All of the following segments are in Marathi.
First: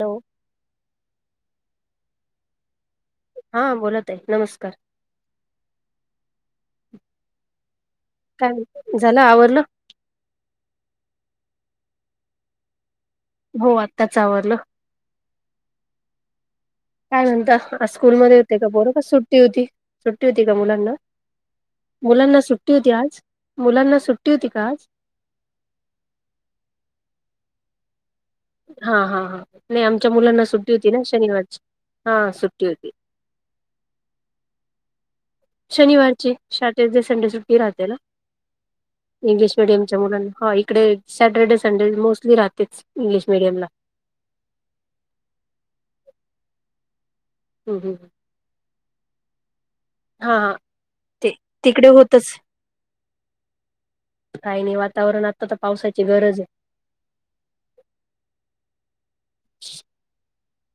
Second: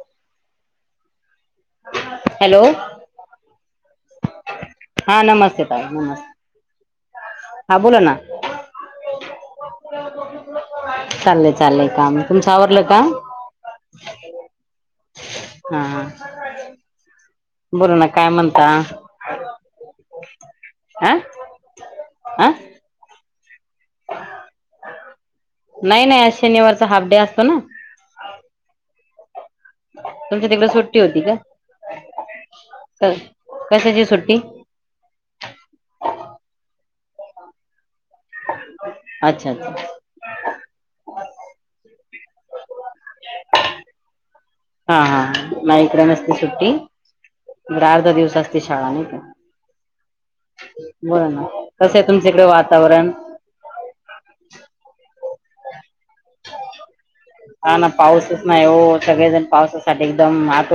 Hello- hello? हा बोलत आहे नमस्कार हा नमस्ते ताई नमस्ते हो. काय झालं आवरलं.. चालय काम तुमच आवरलं का? हो आत्ताच आवलं- हा ह काय म्हणता आज स्कूलमध्ये होते का बोरो का सुट्टी होती सुट्टी होती का, मुलांना आ मुलांना आ सुट्टी, होती आज मुलांना सुट्टी होती का आज नाही नाही आज शनिवारचा हाफ डे असतो ना हा हा हा.. नाही आमच्या मुलांना तुमच्या तिकडे सुट्टी होती ना का शनिवारची हा सुट्टी होती कशाची सुट्टी [unintelligible] इंग्लि अच्छा अच्छा मिडियमच्या मुला ह इकडे सॅटरडे संडे मोस्टली राहते इंग्लिश मिीडियमला हा हा नाही इकडे नसते सुट्टी हं बर हं. अर्ध दिवस असत का हा बोला ते ना तिकडे कसं आहे तुमच्या होतच इकडे वातावरण काही नाही वातावरण आ आतत पावसाची गरज आहे हा ना पाऊसच नाही हो सगळेजण पावसासाठी एकदम हात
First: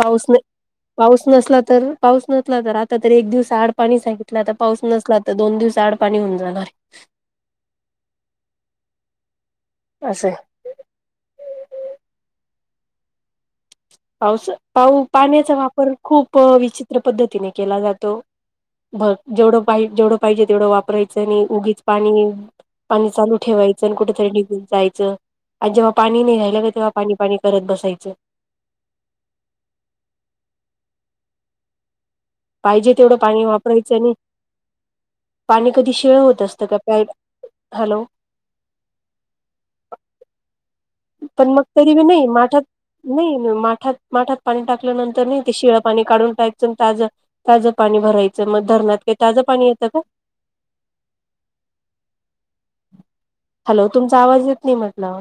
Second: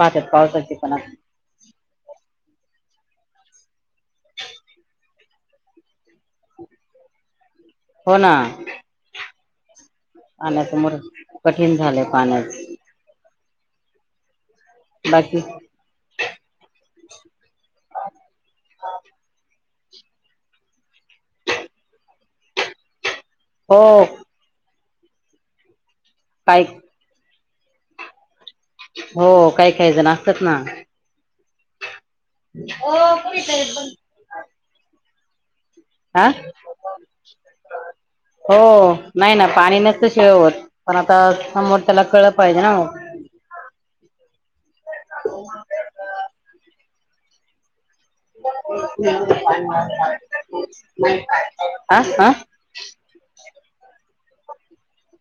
पाऊस न पाऊस नसला तर पाऊस नसला तर आता तररी एक दिवस आड पाणी सांगितलं आता पाऊस नसला तर दोन दिवस आड पाणी होऊन जाणार हो ना आहे. असं पाण्यासमोर कठीण झालंय पाण्यास हस पाऊ बाकी पाण्याचा वापर खूप विचित्र पद्धतीने केला जातो जेवढ जेवढं पाहिजे तेवढं वापरायचं आणि उगीच पाणी पाणी चालू ठेवायचं हो कुठेतरी निघून जायचं अज बा पाणी नाही काही राहिलाग तेव्हा पाणी पाणी करत बसायचं हो काय कायचण असतात ना पाहिजे तेवढं पाणी वापरायचं आणि पाणी कधी शिळ हा होत असतं का प्या हॅलो हो नाही ना पाणी नसत शवत पण मग तरीी नाही माठात नाही माठात माठात पाणी टाकल्यानंतर नाही ते शिळं पाणी काढून टायचं ताज त्याज येतं का आा हा हॅलो तू तुमचा आवाज येत नाही म्हटला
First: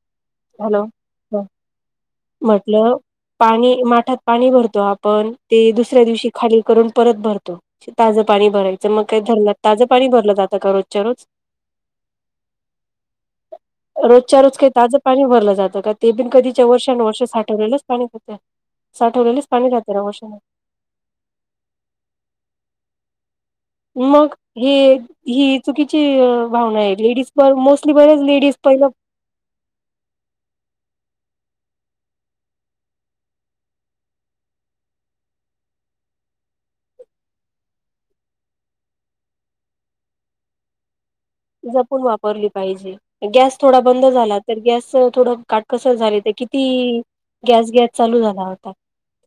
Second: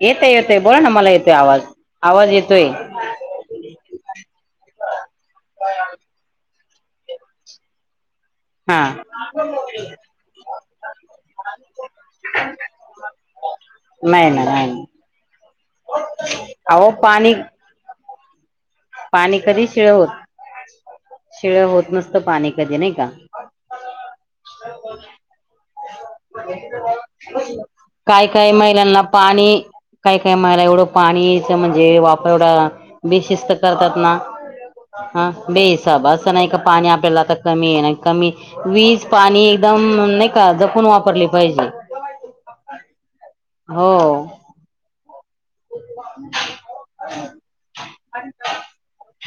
येत येतय बोला ना मला येतो आवाज आवाज येतोय म्हटलं पाणी माठात पाणी भरतो आपण ते दुसऱ्या दिवशी खाली करून परत भरतो ताजं पाणी हा भरायचं मग काही धरला ताजं पाणी भरलं जातं का रोजच्या रोज नाही रोजच्या ना रोज काही नाही ताजं ना पाणी भरलं जात ते बी कधीच्या वश अहो वर्ष पाणी साठवलेलंच पाणी पाणी साठवलेलेच कधी शिळ राहते ना होत वर्षान शिळ होत नसत पाणी कधी नाही का मग हे ही चुकीची भावना आहे मोस्टली बर काय काय लेडीज पहिलं महिलांना पाणी काय काय महिला एवढं पाणीच म्हणजे वापर तेएवढं बेशिस्त करतात हा बेहिसाब अस नाही पाणी आपल्याला कमी हाय का कमी वीज पाणी एकदम नाही का जपून वापरले जपून वापरली पाहिजे गॅस थोडा हो बंद झाला तर गॅस थोड काटकसर झाले ते किती गॅस गॅस चालू झाला होता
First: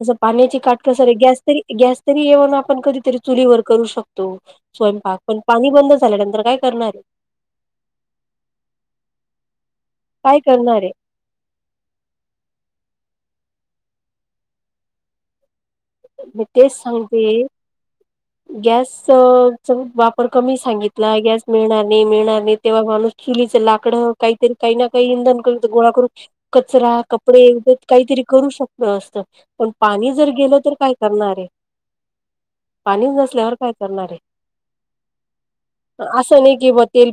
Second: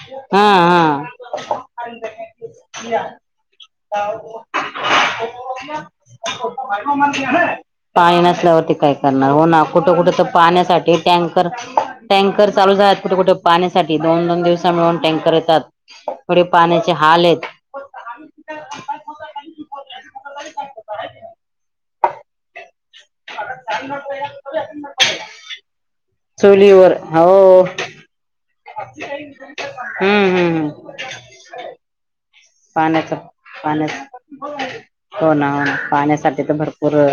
तस हा पाण्याची काटकसर गॅस तरी हा गॅस तरी येऊन आपण कधीतरी चुलीवर करू शकतो स्वयंपाक पण पाणी बंद झाल्यानंतर काय करणार आहे पाणी नसल्यावरती काय करणार हो ना कुठं कुठं तर काय करणार आहे पाहण्यासाठी टँकर चालू झाल कुठे कुठे पाण्यासाठी दोन दोन दिवसा मिळून टँकर येतात येवडे पाण्याचे हाल आहेत गॅस वापर कमी सांगितला गॅस मिळणार नाही मिळणार नाहीत चूलीच लाकड काहीतरी काही ना काही इंधन करून गोळा करून चुलीवर कचरा कपडे हो एक काहीतरी करू शकत असत पण पाणी जर हम्म गेलं हम्म तर काय करणार आहे. पाणीच पाण्याचा नसल्यावर काय पाण्या करणार आहे हो ना हो ना पाण्यासाठी असं तर नाही कि ब भरपूर तेल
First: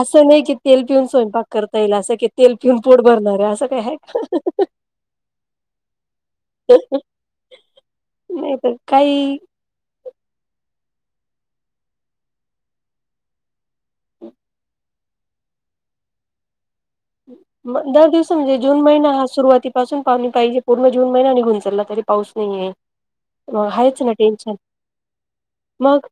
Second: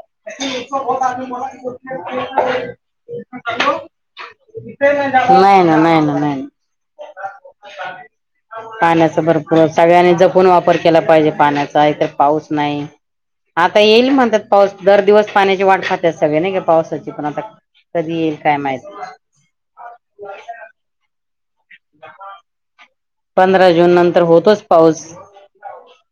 असं नाही की तेल पिऊन स्वयंपाक करता येईल असं की तेल पिऊन पोट भरणार आहे असं काय आहे का नाही ना नाही ना नाही ना नाही तर पाण्या काही सगळ्यांनी जपून वापर केला पाहिजे पाण्याचा इतर पाऊस नाही आता येईल म्हणतात पाऊस दर दिवस पाण्याची वाट पाहतात सगळे नाही का पाऊस दर दिवस म्हणजे जून महिना हा सुरुवातीपासून पाणी पाहिजे पूर्ण जून महिना निघुन पडला तरी पाऊस नाहीे. पंधरा जून नंतर होतोच पाऊस. मग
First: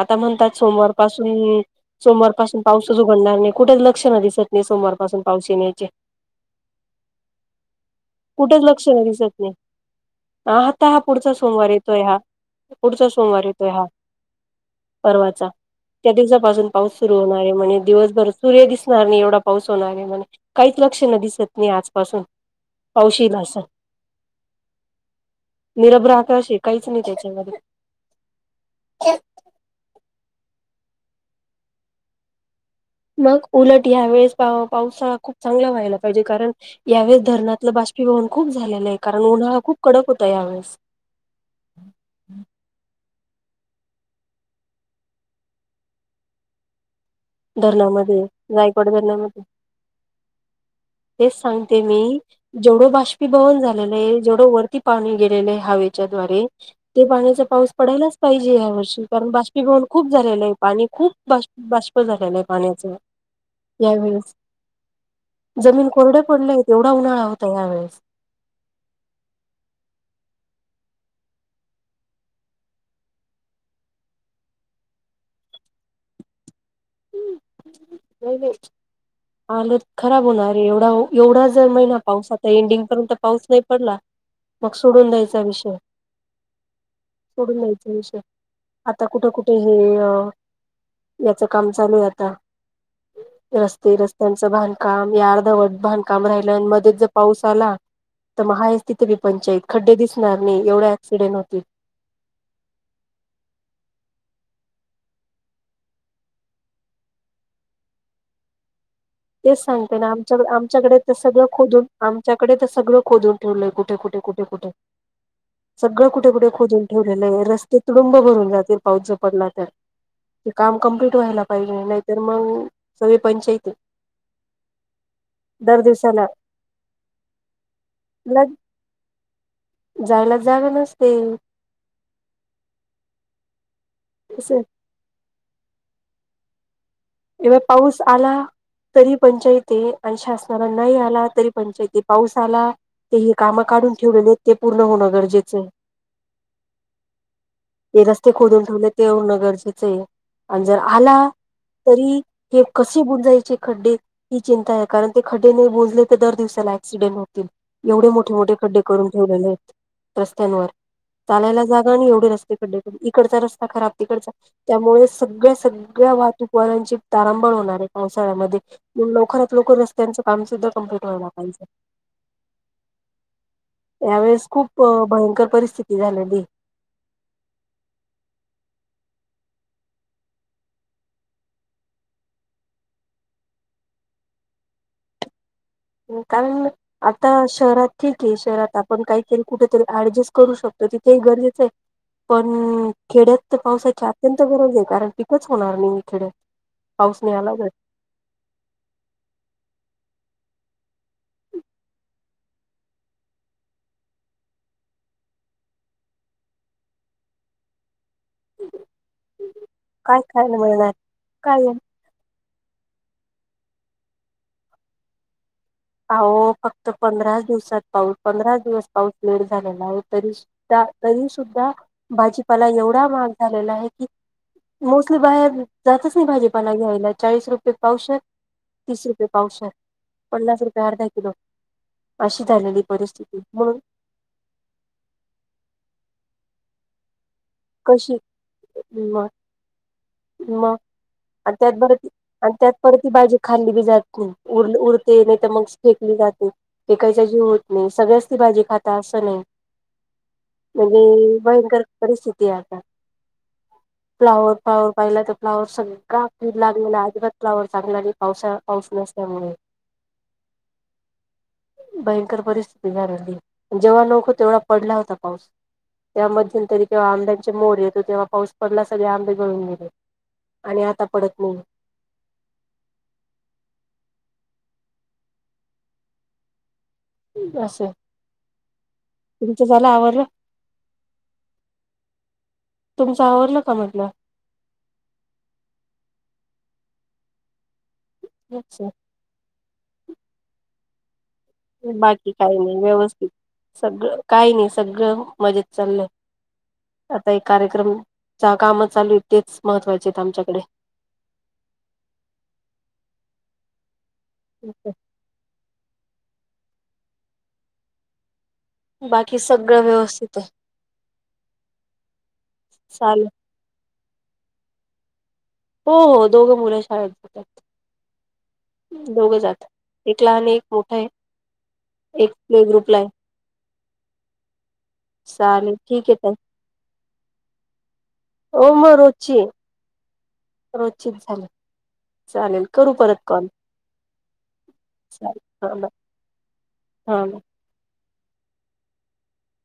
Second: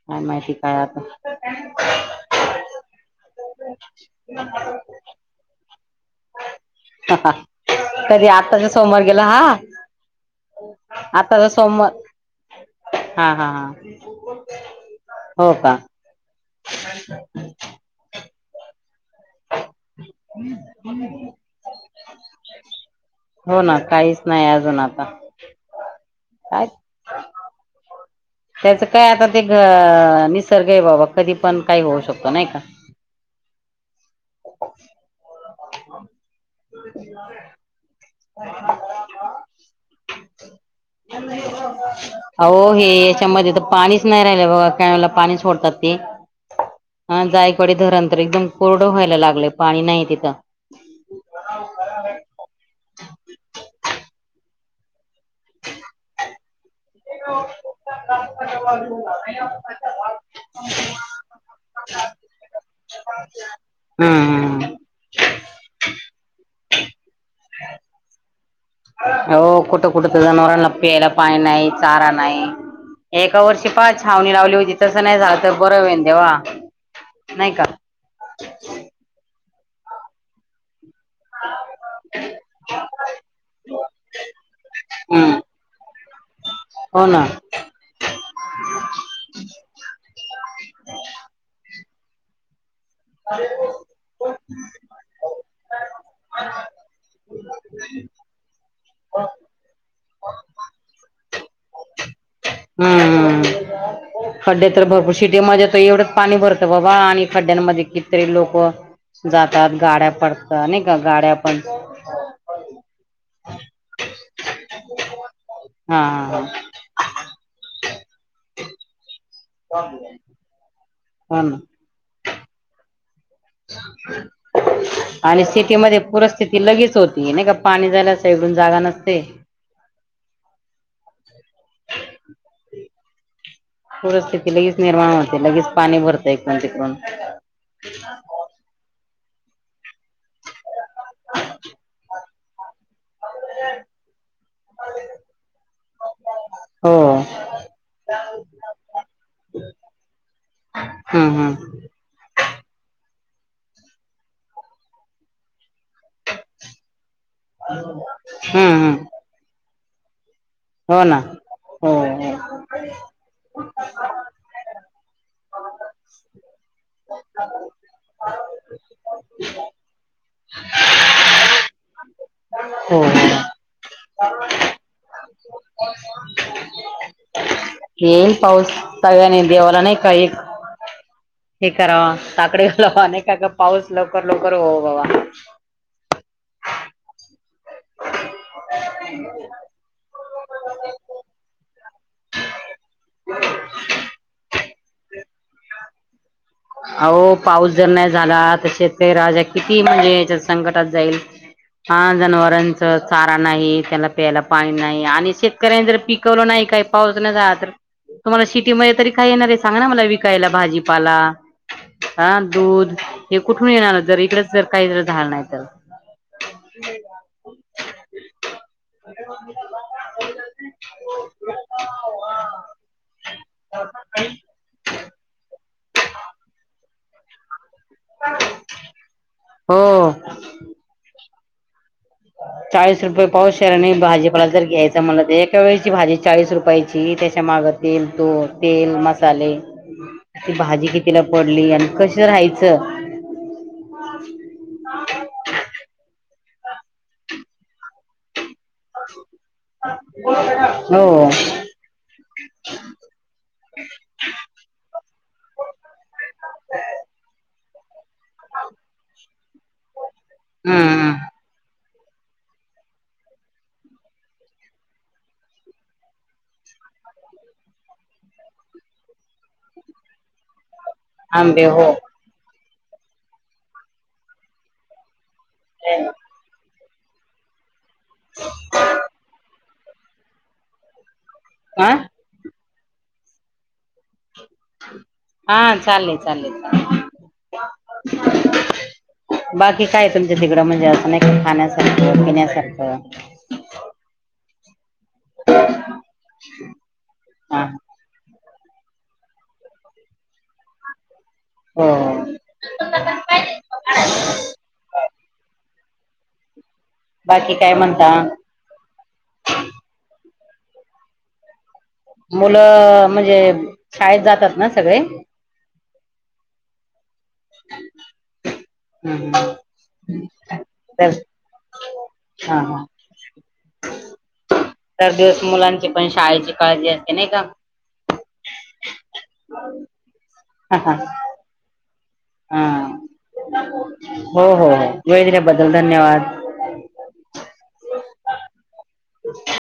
आता माहिती म्हणतात काय सोमवार आता पाासून सोमवार पासून पाऊसच उघडणार नाही. कुठल? लक्षण दिसत नाही सोमवार पासून पाऊस येण्याचे कधी कुठच आताचा सोमवार लक्षण गेला दिसत नाही हा हा आता हा पुढचा सोमवार येतोय हा पुढचा सोमवार येतोय हा परर्वाचा हो का त्या दिवसा पाऊस सुर होणार म्हणे दिवसभर सूर्य दि नाही एवढा पाऊस होणार आहे म्हणे काहीच लक्षन दिसत नाही आजपासून पावस येईल असा हो ना काहीच नाही अजून आता निरभ्र आकाश आहे काहीच नाही त्याच्यामध्ये त्याच काय आता ते निसर्ग आहे बाबा कधी पण काही होऊ शकतो नाही का? मग उलट या वेळेस पावसाळा खूप. चांगला व्हायला पाहिजे कारण यावेळेस धरणातलं बाष्पीभवन खूप झालेला आहे कारण उन्हाळा खूप कडक हुतया हो हे च्या म तर पाणीच नाही राहिलं ब कला पाणी सोडतात ते हा जायकवाडी धरण तर धरणामध्ये एकदम जायकवाड कोरडं व्हायला धरणामध्ये लागलंय पाणी नाही तिथं तेच सांगते मी जेवढं बाष्पीभवन झालेलंय जेवढ वर पाणी गेलेले आहे हवेच्या द्वारे ते पाण्याचा पाऊस पडायलाच पाहिजे या वर्षी कारण बाष्पीभवन खूप झालेलं आहे पाणी खूप बा बा झा पाण्या यावे जमीन कोरड्या पडल्या आहेत तेवढा उन्हाळा होता यावेेळेस हो कुठं कुठं तर जनावरांना प्यायला पाणी नाही चारा नाही एका वर्षी पाच छावणी लावली होती तसं नाही झालं तर बरं होईन देवा. नाही का? हालत खराब होणार आहे एवढा हो. एवढा जर महिना पाऊस आता एंडिंग पर्यंत पाऊस नाही पडला. मग सोडून हम्म द्यायचा विषय हो ना सोडून द्यायचा विषय आता कुठं कुठे हे याच चालू ये आता. रस्ते, रस्त्यांच बांधकाम, यार्धवड बांधकाम राहिलं मध्येच जर पाऊस आला तर महा आहेस तिथे बी पंचायत खड्डे दिस नाही एवढ्या ऍक्सिडेंट होती हम्म हम् खड्डे तर भरपूर शिटीमध्येज येत एवढंच पाणी भरतं बाबा आणि खड्ड्यांमध्ये कितरी लोक तेच जातात सांगतय गाड्या ना, आमच्या पडतात नाही का आमच्याकडे तर गाड्या सगळं पण खोदून आमच्याकडे तर सगळं खोदून ठेवलंय कुठे, कुठे, कुठे, कुठे हा सगळं कुठे, हा कुठे खोदून ठेवलेलं आहे रस्ते तुडुंब भरून जातील पाऊस ज पडला तर ते काम कमप्लीट हो व्हायला ना पाहिजे नाहीतर मग सगळी पंचाईत आणि सिटी दर मदीं दिवसाला पूरस्थिती लगेच होती नाही का पाणी जायला साइडून जागा नसते जायला जागा नसते पूस्थिती तस लगेच निर्माण होत ते लगेच पाणी इकडून तिकडून एव पाऊस आला तरी पंचाईत ये आणि शासनाला नाही आला तरी पंचाईत पाऊस आला तेही काम काढून ठेवलेले ते पूर्ण होणं गरजेचं आहे हो ते रस्ते खोदून ठेवले ते होणं गरजेचं आहे आणि जर आला हम्म हम्म ही कशे बुंजायचे खड्डे ही चिंता कारण ते खड्डे? तर दर दिवसाला ऍक्सिडेंट होतील एवढे मोठे मोठे हम्म खड्डे हम्म करून ठेवलेले ये रस्त्यांवर हो ना चालायला जागा हो आणि एवढे हो रस्तेकडडे इकडचा रस्ता खराब तिकडचा त्यामुळे सगळ्या सगळ्या वाहतूक पोरांची तारांबळ होणार आहे पावसाळ्यामध्ये, लवकरात लवकर रस्त्यांच काम सुद्धा कंप्लीट व्हायला पाहिजे. हो हो. यावेेळेस खूप भयंकर परिस्थिती झालेली. येईन पाऊस सगळ्यानी देवाला नाही का हे कराव साकडे घलावा नाही का का पाऊस लवकर लवकर हो बाबा. कारण आता शहरात ठीक आहे शहरात आपण काहीतरी कुठेतरी ऍडजस्ट करू शकतो तिथेही गरजेचं आहे पण खेड्यात तर पावसाची अत्यंत गरज आहे कारण पिकच होणार नाही खेड्यात आहो नाही आला तर पाऊस जर नाही झाला तर शेतकरी राजा किती म्हणजे? संकटात जाईल हा जनावरांच चारा नाही त्याना प्यायला पाणी नाही आणि शेतकऱ्यांनी जर पिकवलं नाही काही पाऊस न झा तर तुम्हाला शिटीमध्येध्ये तरी काय येणार आहे सांग ना मला काय विकायला खायला मिळणार भाजीपाला काय दूध हे कुठून येणार जर इकडच जर काही जर झालं नाही तर? आहो, फक्त पंधराच दिवसात पाऊस पंधरा दिवस पाऊस लेट झालेला आहे तरी तरी सुद्धा भाजीपाला एवढा महाग झालेला आहे कि मोस्टली बाहेर जातच नाही भाजीपाणा घ्यायला चाळीस रुपये पावशर तीस रुपये पावशर, हो पन्नास रुपये किलो अशी झालेली चाळीस रुपये परिस्थिती म्हणून पावशर भाजीपाला जर घ्यायचं म्हण तर एका वेळेची भाजी चाळीस रुपयाची मागं तेल कशी तो तेल म मसाले ती मग भाजी कितीला आणि पडली त्यात पर कशी आणि त्यात राहायचं परती बाजी खाल्ली बी जात नाही उर उरते नाही तर मग फेकली जाते फेकायचा जीव होत नाही सगळ्याच ती भाजी खात असं नाही हो म्हणजे भयंकर परिस्थिती फ्लावर, फ्लावर पाहिला तर फ्लावर सगळळा कीड लागलेला आजीबात चांग औसा औष नसल्यामुळे हम्म भयंकर परिस्थिती झालेली जेव्हा लोक हो तेवढा पडला होता पाऊस त्या मध्य तरीव्हा आं्या मोर येतो तेव्हा पाऊस पडला सगळे आंबे गळून गेले आणि आता पडत नाही आंबे हो ह अस अस [unintelligible] [unintelligible] तुमचं झालं आवडलं आं तुमच आवरलं का म्हटलं हा चाले चालेल अच्छा बाकी काय तुमच्या तिकडं म्हणजे असं नाही का खाण्यासारखं बाकी काही नाही पिण्यासारखं व्यवस्थित सगळं काही नाही सगळं मजेत चाललं आता एक हा कार्यक्रम काम चालू आहे तेच महत्त्वाचे आमच्याकडे ह ठीक आहे बाकी काय म्हणता बाकी सगळं व्यवस्थित ते मुलं म्हणजे शाळेत जातात ना सगळे हो हो दोघं मुलं शाळेत हम्म दोघचात एक लहान एक मोठ आहे तर एक हा प्ले हा ग्रुपला आहे तर दिवस चालेल मुलांची पण ठीक आहे ताई शाळेची काळजी असते नाही का हो म र हा हा चित झाले चालेल हा करू परत कॉल हो हो हो वेळ चालेल दिल्याबद्दल ह ब धन्यवाद हा ब हो